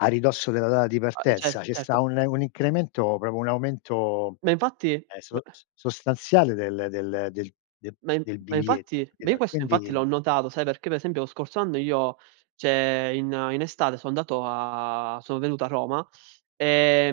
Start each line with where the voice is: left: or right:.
left: A ridosso della data di
right: Ah, cett
left: partenza, ce
right: certo.
left: sta un un incremento, proprio un aumento,
right: Ma, infatti
left: ehm,
right: b
left: so s sostanziale del del del de
right: Ma in
left: del
right: ma
left: biglietto,
right: infatti ma, io
left: capito?
right: questo, infatti, l'ho
left: Quindi
right: notato, sai, perché pe esempio lo scorso anno io cioè, in in estate so andato a sono venuto a Roma,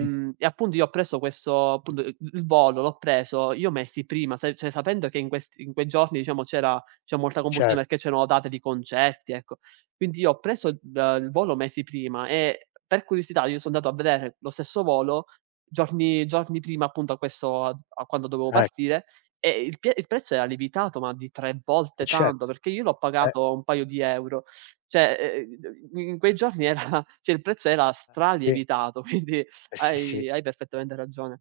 left: Mh.
right: e appunto, io ho preso questo, punt uhm, l l volo, l'ho preso, io mesi prima, sai, cioè, sapendo che in questi in quei giorni, diciamo, c'era c'è molta
left: Cer
right: confusione, che c'erano date di concerti, ecco. Quindi, io ho preso d il volo mesi prima, e per curiosità, io so andato a vedere lo stesso volo giorni giorni prima, appunto, a questo a a quando dovevo
left: Eh.
right: partire, e il pie il prezzo era lievitato ma di 3
left: E
right: volte
left: cett
right: tanto, perché io l'ho
left: eh!
right: pagato 1 paio di euro. Cioè, uhm, mhmm, in quei giorni era cioè, il prezzo era
left: Eh, e sì.
right: stralievitato, quindi,
left: Eh sì, sì.
right: hai hai perfettamente ragione.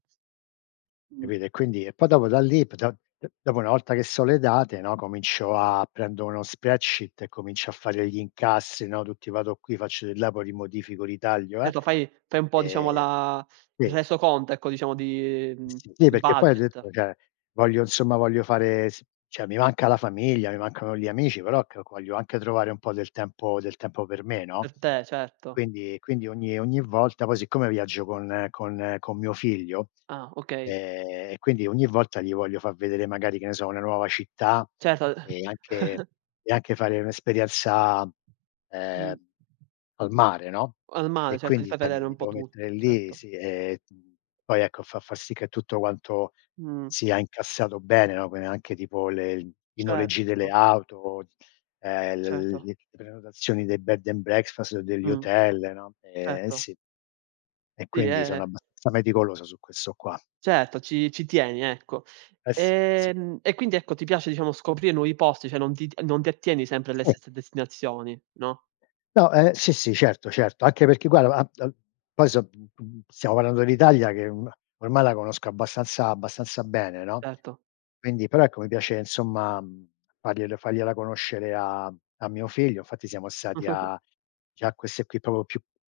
right: Mh.
left: Capito, e quindi e poi, dopo da lì, pta e dopo una volta che so le date, no, comincio a prendo uno spreadsheet e comincio a fare gli incassi, no, tutti, vado qui, faccio di là, poi li modifico, li taglio, eh
right: Etto, fai fai un po', diciamo,
left: ehm
right: la il
left: sì.
right: resoconto, ecco, diciamo, di mhmm,
left: Sì,
right: il
left: perché poi ho
right: budget.
left: detto, cioè: “Voglio, insomma, voglio fare s cioè, mi manca la famiglia, mi mancano gli amici, però, calco voglio anche trovare un po' del tempo del tempo per me,
right: Per
left: no?“
right: te, certo.
left: Quindi quindi, ogni ogni volta poi, siccome viaggio con con con mio figlio
right: Ah, okay.
left: ehm, e quindi, ogni volta gli voglio fa vedere, magari, che ne so, una nuova città,
right: Certo.
left: e anche e anche fare un'esperienza, uhm,
right: Mh.
left: al mare, no?
right: Al mare,
left: E,
right: certo, gli
left: quindi,
right: fai
left: sai,
right: vedere
left: mi
right: un
left: mi
right: po'
left: devo mettere
right: tutto.
left: lì,
right: Certo.
left: sì, ehm, poi, ecco, fa fa sì che tutto guanto
right: Mh.
left: sia incassato bene, no, quindi anche tipo le l i noleggi delle
right: Certo.
left: auto, uhm, l
right: Ceto.
left: le prenotazioni dei bed and breakfast, o degli
right: Mh.
left: hotel, no, ehm, e
right: Certo.
left: sì e
right: Sì,
left: quindi,
right: eh, eh.
left: sono abbastanza meticoloso su questo qua.
right: Certo, ci ci tieni, ecco.
left: Eh sì, sì.
right: Ehm, e quindi, ecco, ti piace, diciamo, scoprire nuovi posti, cioè, non ti t non ti attieni sempre alle
left: Sì.
right: stesse destinazioni, no?
left: No, uhm, sì, sì, certo, certo, anche perché gua a a poi so [unintelligible] stiamo parlando dell'Italia che un ormai, la conosco abbastanza abbastanza bene, no?
right: Etto.
left: Quindi però, ecco, mi piace, insomma, mhmm, fargliel fargliela conoscere a mhmm, a mio figlio, fatti siamo stati a già queste qui, proprio più